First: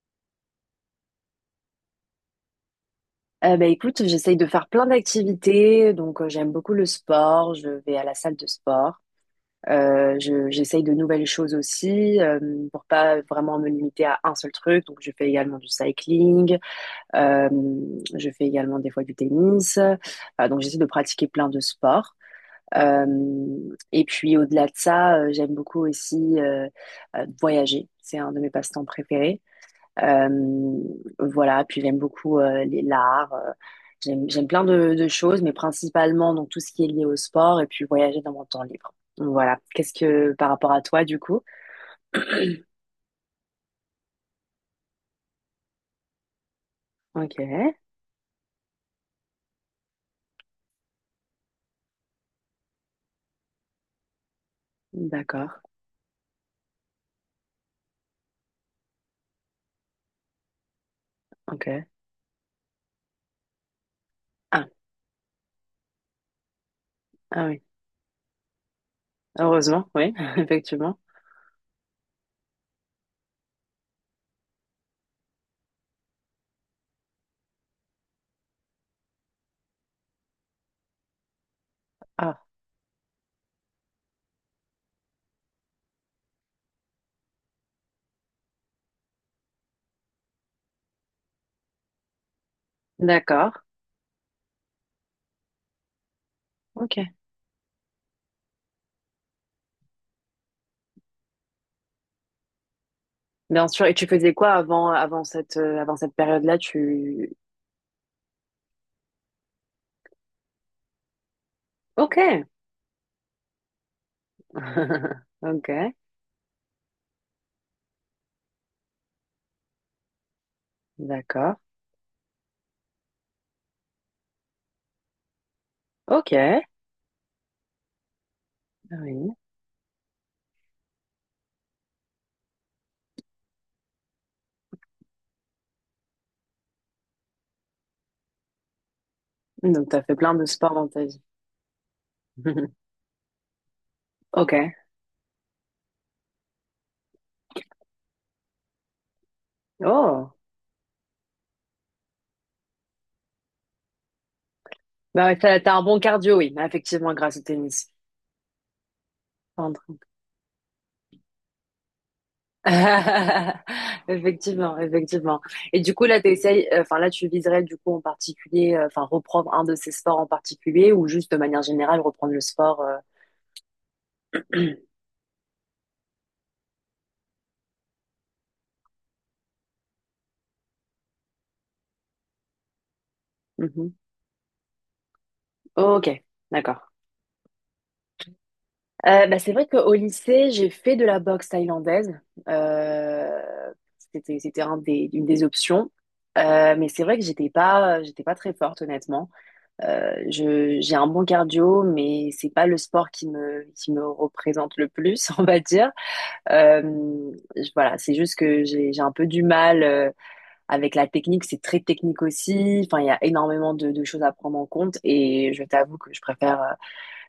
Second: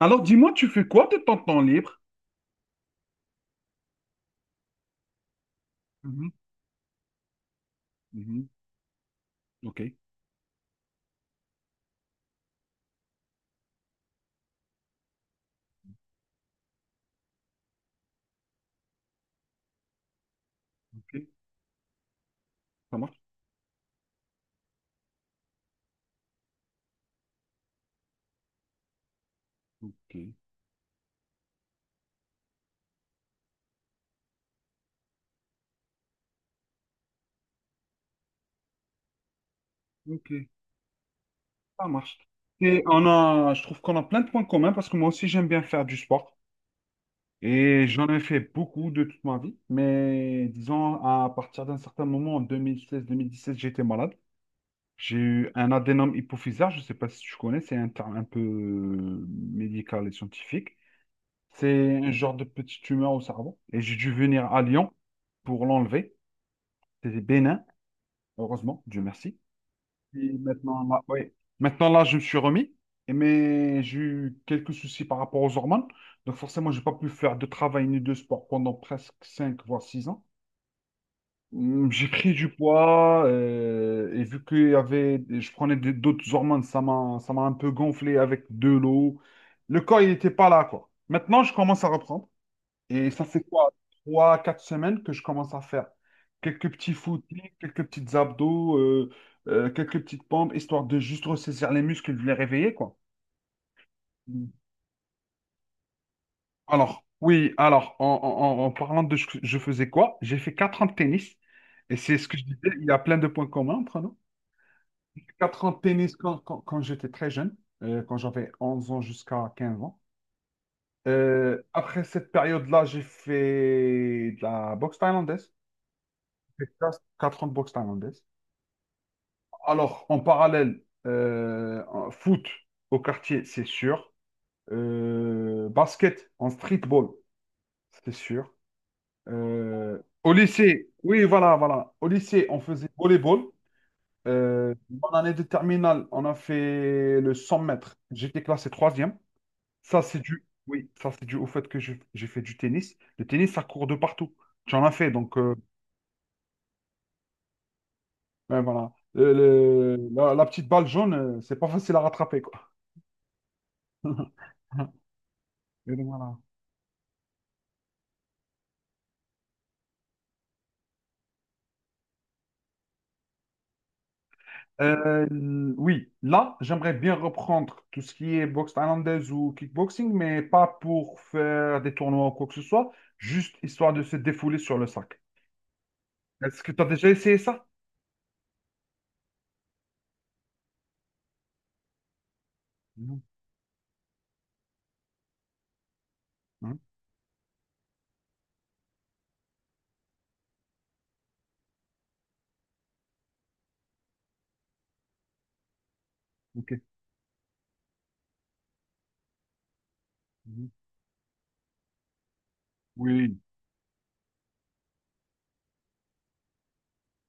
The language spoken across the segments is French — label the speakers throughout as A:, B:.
A: Alors, dis-moi, tu fais quoi de ton temps libre?
B: Bah, écoute, j'essaye de faire plein d'activités. Donc,
A: Mhm,
B: j'aime beaucoup le sport. Je vais à la salle
A: mhm.
B: de sport.
A: Ok,
B: J'essaye de nouvelles choses aussi pour pas vraiment me limiter à un seul truc. Donc, je fais également du cycling. Euh, je fais également des fois du tennis. Enfin, donc, j'essaie de
A: ok,
B: pratiquer plein de sports.
A: ça
B: Euh,
A: marche.
B: et puis, au-delà de ça, j'aime beaucoup aussi voyager. C'est un de mes passe-temps préférés.
A: Ok,
B: Euh, voilà, puis j'aime beaucoup les l'art. J'aime plein de choses, mais principalement donc tout ce qui est lié au sport et puis voyager dans mon temps libre. Donc, voilà. Qu'est-ce que
A: ok.
B: par rapport à toi du coup?
A: Ça marche. Et on a, je trouve qu'on a plein de points communs parce que moi aussi, j'aime bien faire du sport.
B: Ok,
A: Et j'en ai fait beaucoup de toute ma vie. Mais disons, à partir d'un certain moment, en 2016-2017, j'étais malade. J'ai eu
B: d'accord.
A: un adénome hypophysaire. Je ne sais pas si tu connais, c'est un terme un peu médical et scientifique.
B: Ok.
A: C'est un genre de petite tumeur au cerveau. Et j'ai dû venir à
B: Ah,
A: Lyon pour l'enlever. C'était
B: ah oui.
A: bénin. Heureusement, Dieu merci.
B: Heureusement, oui,
A: Et maintenant,
B: effectivement.
A: là, oui. Maintenant, là, je me suis remis, mais j'ai eu quelques soucis par rapport aux hormones. Donc, forcément, je n'ai pas pu faire de travail ni de sport pendant presque 5 voire 6 ans. J'ai pris
B: Ah,
A: du poids, et vu que y avait, je prenais d'autres hormones, ça m'a un peu gonflé avec de l'eau. Le corps, il n'était pas là, quoi. Maintenant, je commence à reprendre. Et ça fait
B: d'accord.
A: quoi? 3, 4 semaines que je commence à faire. Quelques petits
B: Ok.
A: footings, quelques petites abdos, quelques petites pompes, histoire de juste ressaisir les muscles, de les réveiller, quoi.
B: Bien sûr. Et tu faisais
A: Mm.
B: quoi avant cette période-là?
A: Alors,
B: Tu.
A: oui, alors, en parlant de ce que je faisais quoi, j'ai fait 4 ans de tennis. Et
B: Ok.
A: c'est ce que je disais, il y a plein de points communs entre nous. J'ai fait quatre ans de
B: Ok.
A: tennis quand j'étais très jeune, quand j'avais 11 ans jusqu'à 15 ans.
B: D'accord.
A: Après cette période-là, j'ai fait de la boxe thaïlandaise.
B: Ok. Ah,
A: Texas, 4 ans de boxe thaïlandaise.
B: oui.
A: Alors, en parallèle, en foot au quartier, c'est sûr. Basket en streetball, c'est sûr.
B: Donc
A: Euh,
B: t'as fait
A: au
B: plein de sports dans
A: lycée,
B: ta vie.
A: oui, voilà, voilà. Au lycée, on faisait volleyball.
B: Ok.
A: Euh, en année de terminale, on a fait le 100 mètres. J'étais classé troisième. Ça, c'est
B: Oh,
A: dû, oui, ça, c'est dû au fait que j'ai fait du tennis. Le tennis, ça court de partout. J'en ai fait,
B: bah,
A: donc.
B: ouais, t'as un bon cardio, oui, bah, effectivement, grâce au tennis.
A: Ouais, voilà. Le-
B: Pardon.
A: le- la, la petite balle jaune, c'est pas facile à rattraper, quoi.
B: Effectivement, effectivement. Et du
A: Et
B: coup,
A: donc,
B: là,
A: voilà.
B: t'essayes, enfin, là, tu viserais, du coup, en particulier, enfin, reprendre un de ces sports en particulier ou juste de manière générale reprendre le sport.
A: Euh, oui, là, j'aimerais bien reprendre tout ce qui est boxe thaïlandaise ou kickboxing, mais pas pour faire des tournois ou quoi que ce soit, juste
B: Mhm.
A: histoire de se défouler sur le sac.
B: Oh, ok,
A: Est-ce que tu as
B: d'accord.
A: déjà essayé ça?
B: Bah, c'est vrai qu'au lycée, j'ai fait de la boxe thaïlandaise.
A: Non.
B: Euh, c'était un une des options.
A: Hein.
B: Mais c'est vrai que j'étais pas très forte, honnêtement. J'ai un bon cardio, mais c'est pas le sport qui me, représente le plus, on va dire.
A: Ok.
B: Voilà, c'est juste que j'ai un peu du mal
A: Mhm.
B: avec la technique. C'est très technique aussi. Enfin, il y a
A: Oui.
B: énormément de choses à prendre en compte. Et je t'avoue que je préfère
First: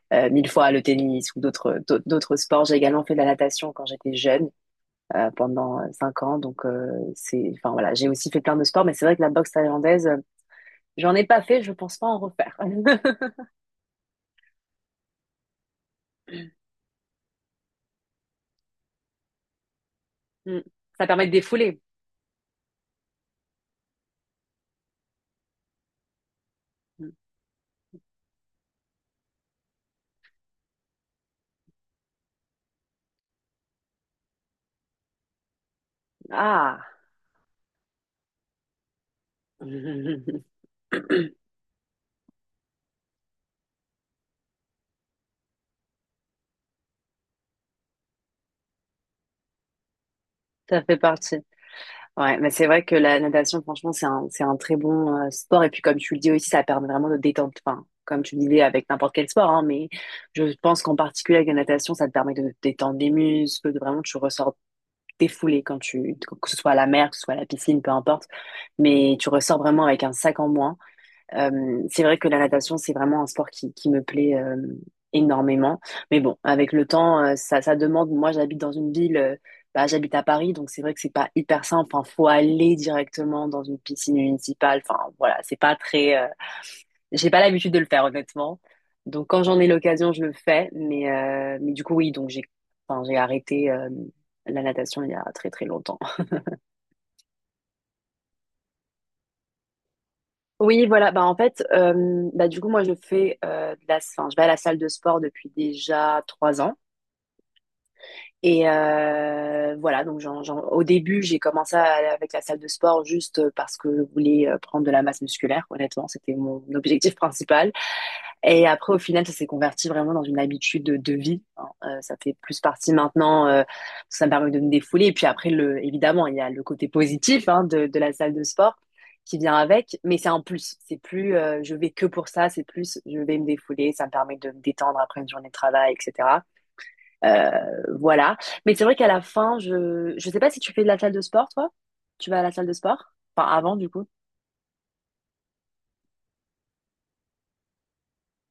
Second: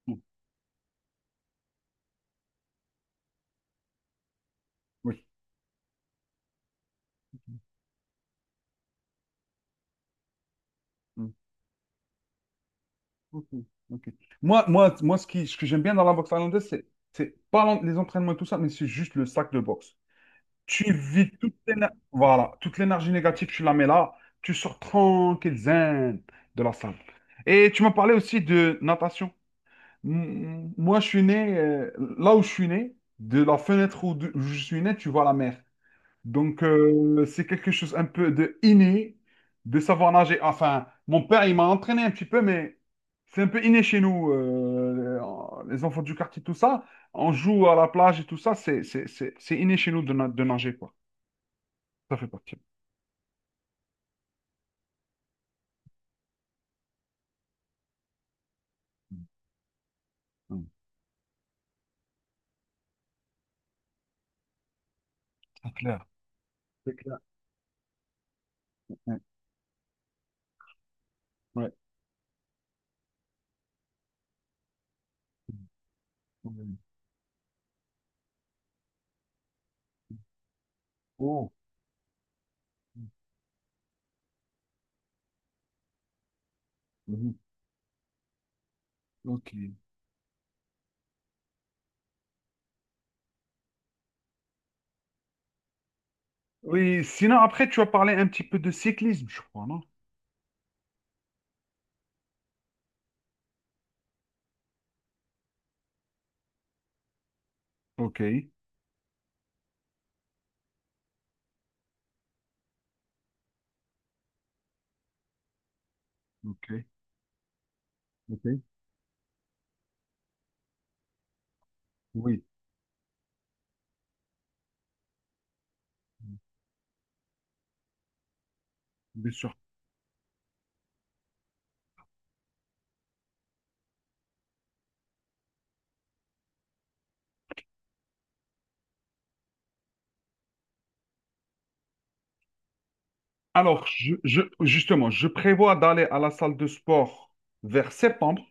A: Non.
B: mille fois le tennis ou d'autres sports. J'ai également fait de la natation quand j'étais jeune,
A: Oui.
B: pendant 5 ans. Donc, enfin voilà, j'ai aussi fait plein de sports, mais c'est vrai que la boxe thaïlandaise, j'en ai
A: Mm.
B: pas fait. Je pense pas en refaire.
A: Ok. Ok. Moi, ce que j'aime bien dans la boxe thaïlandaise, c'est pas les entraînements et tout ça, mais c'est juste le sac de boxe.
B: Mm.
A: Tu
B: Ça permet
A: vis
B: de
A: toute
B: défouler.
A: l'éner- voilà, toute l'énergie négative, tu la mets là, tu sors tranquille, zen, de la salle.
B: Mm.
A: Et tu m'as parlé aussi de natation. Moi, je suis né, là où je suis né, de la fenêtre où je suis né, tu vois la mer. Donc,
B: Ah,
A: c'est quelque chose un peu de inné, de savoir nager. Enfin, mon père, il m'a entraîné un petit peu, mais c'est un peu inné chez nous, les enfants du quartier, tout ça. On joue à la plage et tout ça, c'est inné chez nous de, de nager,
B: ça
A: quoi.
B: fait partie.
A: Ça fait
B: Ouais, mais
A: partie.
B: c'est vrai que la natation, franchement, c'est un très bon sport. Et puis, comme tu le dis aussi, ça permet vraiment de détendre. Enfin, comme tu le disais avec n'importe
A: Mm.
B: quel sport, hein, mais je
A: Mm.
B: pense qu'en particulier avec la natation, ça te permet de détendre les muscles, de vraiment tu ressors défoulé
A: C'est
B: quand
A: clair.
B: tu, que ce soit à la
A: C'est
B: mer, que
A: clair.
B: ce soit à la piscine, peu importe. Mais
A: Ouais.
B: tu ressors vraiment avec un sac en moins.
A: Ouais.
B: C'est vrai que la natation, c'est vraiment un sport qui me plaît énormément. Mais bon, avec
A: Mm.
B: le temps, ça demande. Moi, j'habite dans une ville, bah, j'habite à Paris, donc c'est vrai que c'est pas
A: Oh.
B: hyper simple. Enfin, faut aller directement dans une piscine municipale. Enfin, voilà, c'est pas très. J'ai
A: Mhm.
B: pas l'habitude de le faire, honnêtement. Donc, quand
A: Ok.
B: j'en ai l'occasion, je le fais. Mais, du coup, oui, donc j'ai, enfin, j'ai arrêté la natation il y a très très longtemps.
A: Oui, sinon après, tu as parlé un petit peu de cyclisme, je crois, non?
B: Oui, voilà. Bah, en fait, du coup, moi, je fais de la, enfin, je vais à la salle de sport depuis déjà 3 ans.
A: Ok.
B: Et voilà, donc au début, j'ai commencé avec la salle de sport juste parce que je voulais prendre de la masse musculaire. Honnêtement, c'était mon
A: Ok.
B: objectif principal.
A: Ok.
B: Et après, au final, ça s'est converti vraiment dans une habitude de vie. Hein. Ça fait
A: Oui.
B: plus partie maintenant, ça me permet de me défouler. Et puis après, évidemment, il
A: Mm.
B: y a le côté positif hein, de la salle de sport
A: Bien
B: qui vient
A: sûr.
B: avec, mais c'est un plus. C'est plus je vais que pour ça, c'est plus je vais me défouler, ça me permet de me détendre après une journée de travail, etc. Euh, voilà. Mais c'est vrai qu'à la fin, je sais pas si tu fais de la salle de sport, toi? Tu vas à la salle de sport? Enfin, avant,
A: Alors,
B: du coup.
A: justement, je prévois d'aller à la salle de sport vers septembre,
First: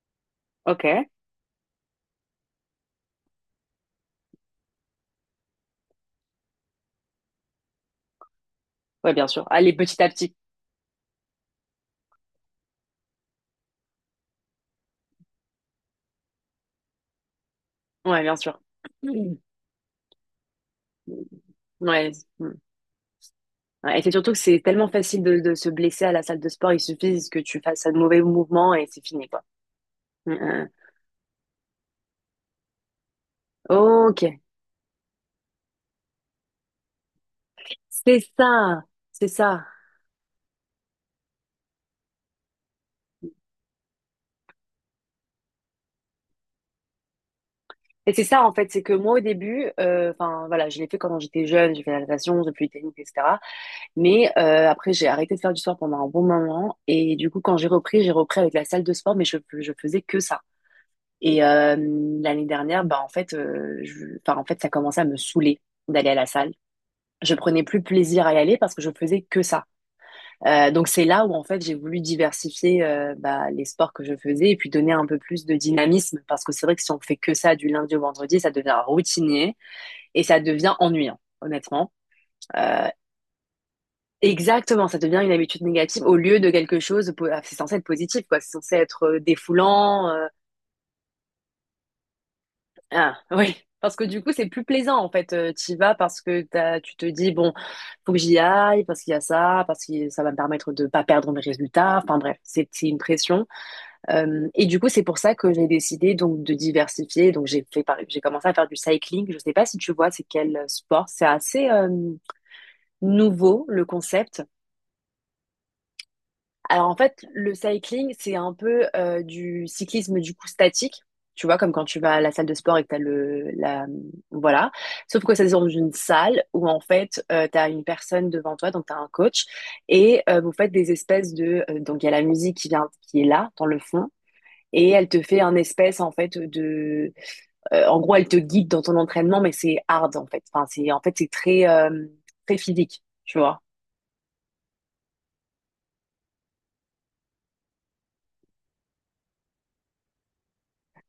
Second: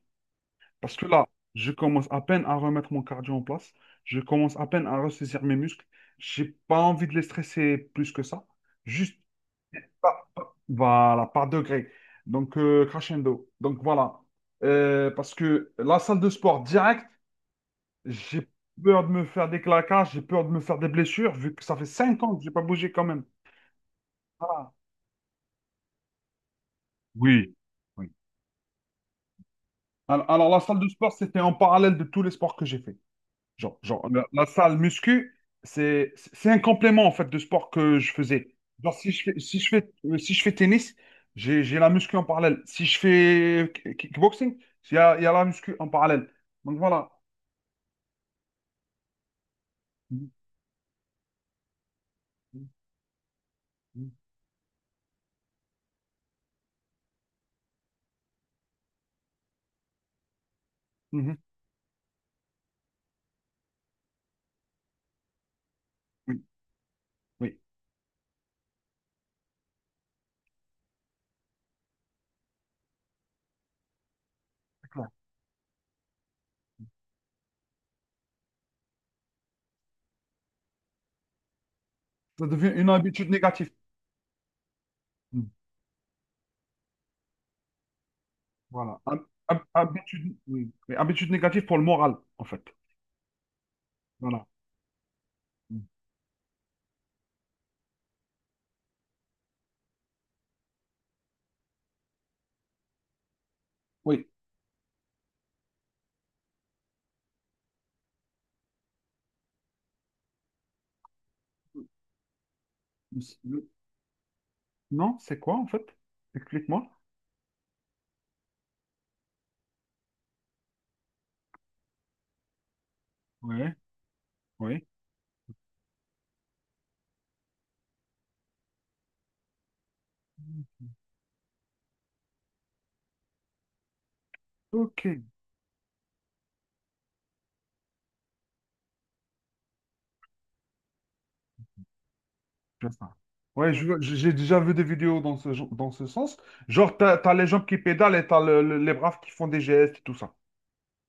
B: Ok.
A: parce que là, je commence à peine à remettre mon cardio en place, je commence à peine à ressaisir mes muscles, j'ai pas envie de les stresser plus que ça.
B: Ouais,
A: Juste,
B: bien sûr. Allez, petit à petit.
A: Voilà, par degré. Donc, crescendo. Donc, voilà. Parce que la salle de sport direct,
B: Ouais, bien
A: j'ai
B: sûr.
A: peur de me faire des claquages, j'ai peur de me faire des
B: Mhm.
A: blessures, vu que ça fait
B: Ouais.
A: 5 ans que j'ai
B: Mm.
A: pas bougé quand même.
B: Ouais, et c'est surtout que c'est
A: Voilà.
B: tellement facile de se blesser à la salle de sport. Il suffit que
A: Oui.
B: tu fasses un
A: Oui.
B: mauvais mouvement et c'est fini, quoi.
A: Alors,
B: Mm,
A: alors, la
B: mm.
A: salle de sport, c'était en parallèle de tous les sports que j'ai fait. Genre,
B: Ok.
A: la salle muscu, c'est un complément en fait de sport que je
B: C'est
A: faisais.
B: ça.
A: Genre, si je
B: C'est
A: fais, si
B: ça.
A: je fais, si je fais tennis, j'ai la muscu en parallèle. Si je fais kickboxing, il y a la muscu en parallèle. Donc voilà.
B: Et c'est ça, en fait. C'est que moi, au début,
A: Mhm,
B: enfin, voilà, je l'ai fait quand j'étais jeune. J'ai fait la natation, j'ai fait du
A: mhm,
B: tennis, etc. Mais après, j'ai arrêté de faire du sport pendant un bon moment. Et du coup, quand j'ai repris avec la salle de sport, mais je faisais que ça.
A: mhm.
B: Et l'année dernière, bah, en fait, enfin, en fait, ça commençait à me saouler d'aller à la
A: Oui,
B: salle. Je
A: oui,
B: prenais plus plaisir à y aller parce que je faisais que ça. Donc c'est là où en fait j'ai voulu diversifier bah, les sports que je faisais et puis
A: c'est
B: donner un
A: clair.
B: peu plus de dynamisme parce que c'est vrai que si on fait que ça du lundi au vendredi, ça devient routinier et ça devient ennuyant honnêtement.
A: Ça devient
B: Euh,
A: une habitude négative.
B: Exactement, ça devient une
A: Mm.
B: habitude négative au lieu de quelque chose, c'est censé être positif, quoi. C'est censé
A: Voilà.
B: être
A: Hab- hab-
B: défoulant,
A: habitude, oui. Oui, habitude négative pour le moral, en fait.
B: ah oui, parce que du coup, c'est
A: Voilà.
B: plus plaisant en fait. T'y
A: Mm.
B: vas parce que tu te dis, bon, faut que j'y aille, parce qu'il y a ça, parce que ça va me permettre de pas perdre mes résultats. Enfin bref, c'est une pression.
A: Oui.
B: Et du coup, c'est pour ça que j'ai décidé donc de diversifier. Donc j'ai commencé à faire du cycling. Je sais pas si tu vois, c'est quel sport. C'est assez nouveau le concept.
A: Non, c'est quoi en fait? Explique-moi.
B: Alors en fait, le cycling, c'est un peu du cyclisme du coup statique, tu vois, comme quand tu vas à la salle de sport et que t'as le
A: Oui,
B: la voilà.
A: oui.
B: Sauf que ça se dans une salle où en fait t'as une personne devant toi, donc t'as un coach, et vous faites des espèces de donc il y a la musique qui vient qui est là dans le fond. Et
A: Ok.
B: elle te fait un espèce en fait de en gros elle te guide dans ton entraînement mais c'est hard en fait enfin c'est en fait c'est très très
A: Je
B: physique
A: vois.
B: tu vois.
A: Ouais, j'ai déjà vu des vidéos dans ce, dans ce sens. Genre, t'as les gens qui pédalent et t'as les braves qui font des gestes et tout ça.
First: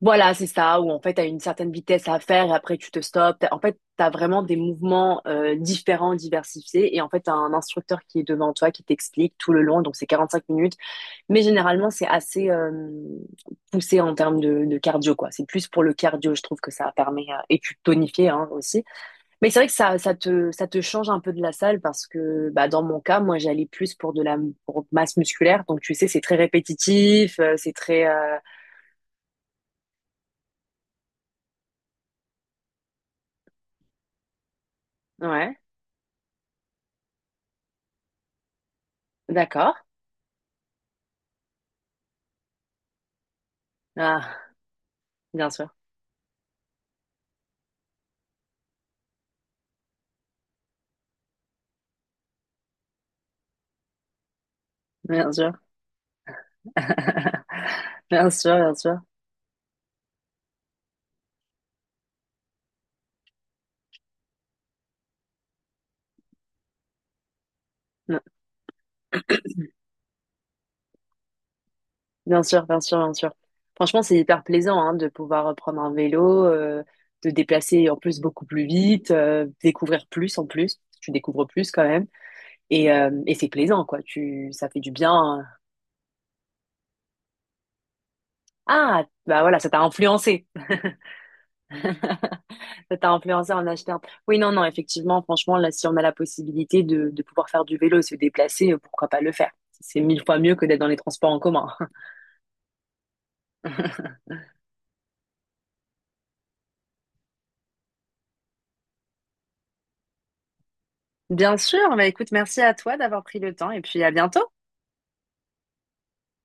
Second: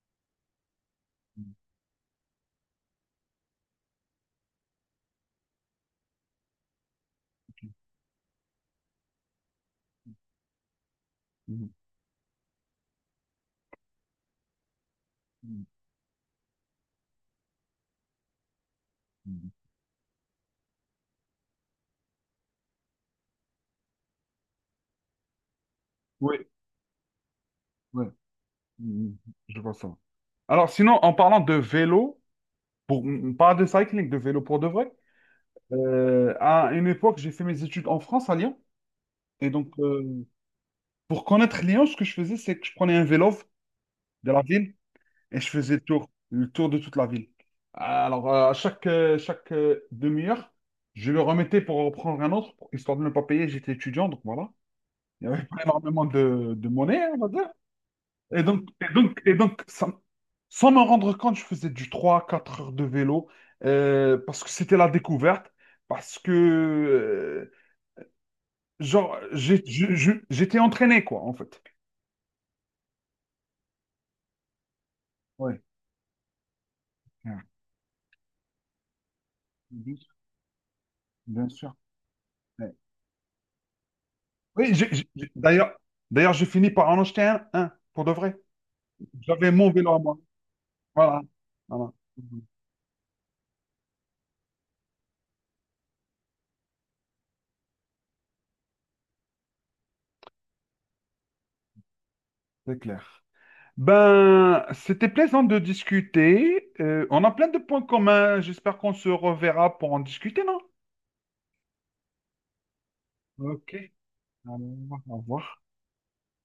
B: Voilà, c'est ça, où en fait, tu as une certaine vitesse à faire et après tu te stops. En fait, tu as vraiment des mouvements différents, diversifiés. Et en fait, tu as un instructeur qui est devant toi, qui t'explique tout le long. Donc, c'est 45 minutes. Mais
A: Mhm,
B: généralement, c'est assez poussé en termes de cardio, quoi. C'est
A: mhm,
B: plus pour le cardio, je trouve que ça permet, et tu tonifies hein, aussi. Mais
A: mhm.
B: c'est vrai que ça, ça te change un peu de la salle parce que, bah, dans mon cas, moi, j'allais plus pour de la pour masse musculaire. Donc, tu sais, c'est très
A: Oui,
B: répétitif,
A: ouais. Mhm. Mhm. Je vois ça. Alors, sinon, en parlant de vélo, pour, pas de cycling, de vélo pour de vrai,
B: ouais,
A: à une époque, j'ai fait mes études en France, à Lyon. Et donc,
B: d'accord.
A: pour connaître Lyon, ce que je faisais, c'est que je prenais un vélo de
B: Ah,
A: la ville. Et
B: bien
A: je
B: sûr,
A: faisais le tour de toute la ville. Alors, à chaque demi-heure, je le remettais pour reprendre un autre, histoire de ne pas payer. J'étais étudiant, donc voilà. Il
B: bien
A: n'y avait
B: sûr,
A: pas énormément de monnaie, on va dire. Et donc,
B: bien
A: et
B: sûr,
A: donc, et donc sans m'en rendre compte, je faisais du 3-4 heures de vélo parce que c'était la découverte, parce que,
B: non,
A: genre, j'étais entraîné, quoi, en fait.
B: bien sûr, bien sûr, bien sûr. Franchement, c'est hyper plaisant hein, de pouvoir
A: Ouais.
B: prendre un vélo, de
A: Ouais.
B: déplacer en plus beaucoup plus vite,
A: Bien
B: découvrir
A: sûr.
B: plus en plus. Tu découvres
A: Bien
B: plus
A: sûr.
B: quand même, et c'est plaisant quoi. Ça
A: Oui,
B: fait du bien.
A: d'ailleurs, j'ai fini par en acheter un, pour de vrai.
B: Ah, bah
A: J'avais
B: voilà, ça
A: mon
B: t'a
A: vélo à moi.
B: influencé.
A: Voilà. Voilà.
B: Ça t'a influencé en achetant. Oui, non, non, effectivement, franchement, là, si on a la possibilité de pouvoir faire du vélo et se déplacer, pourquoi pas le faire? C'est mille fois mieux que d'être dans les transports en commun.
A: C'est clair. Ben, c'était plaisant de discuter. On a plein de points communs. J'espère qu'on se reverra pour en discuter, non?
B: Bien sûr, bah écoute, merci à toi d'avoir pris le temps
A: Ok.
B: et puis à bientôt.
A: Alors, au revoir.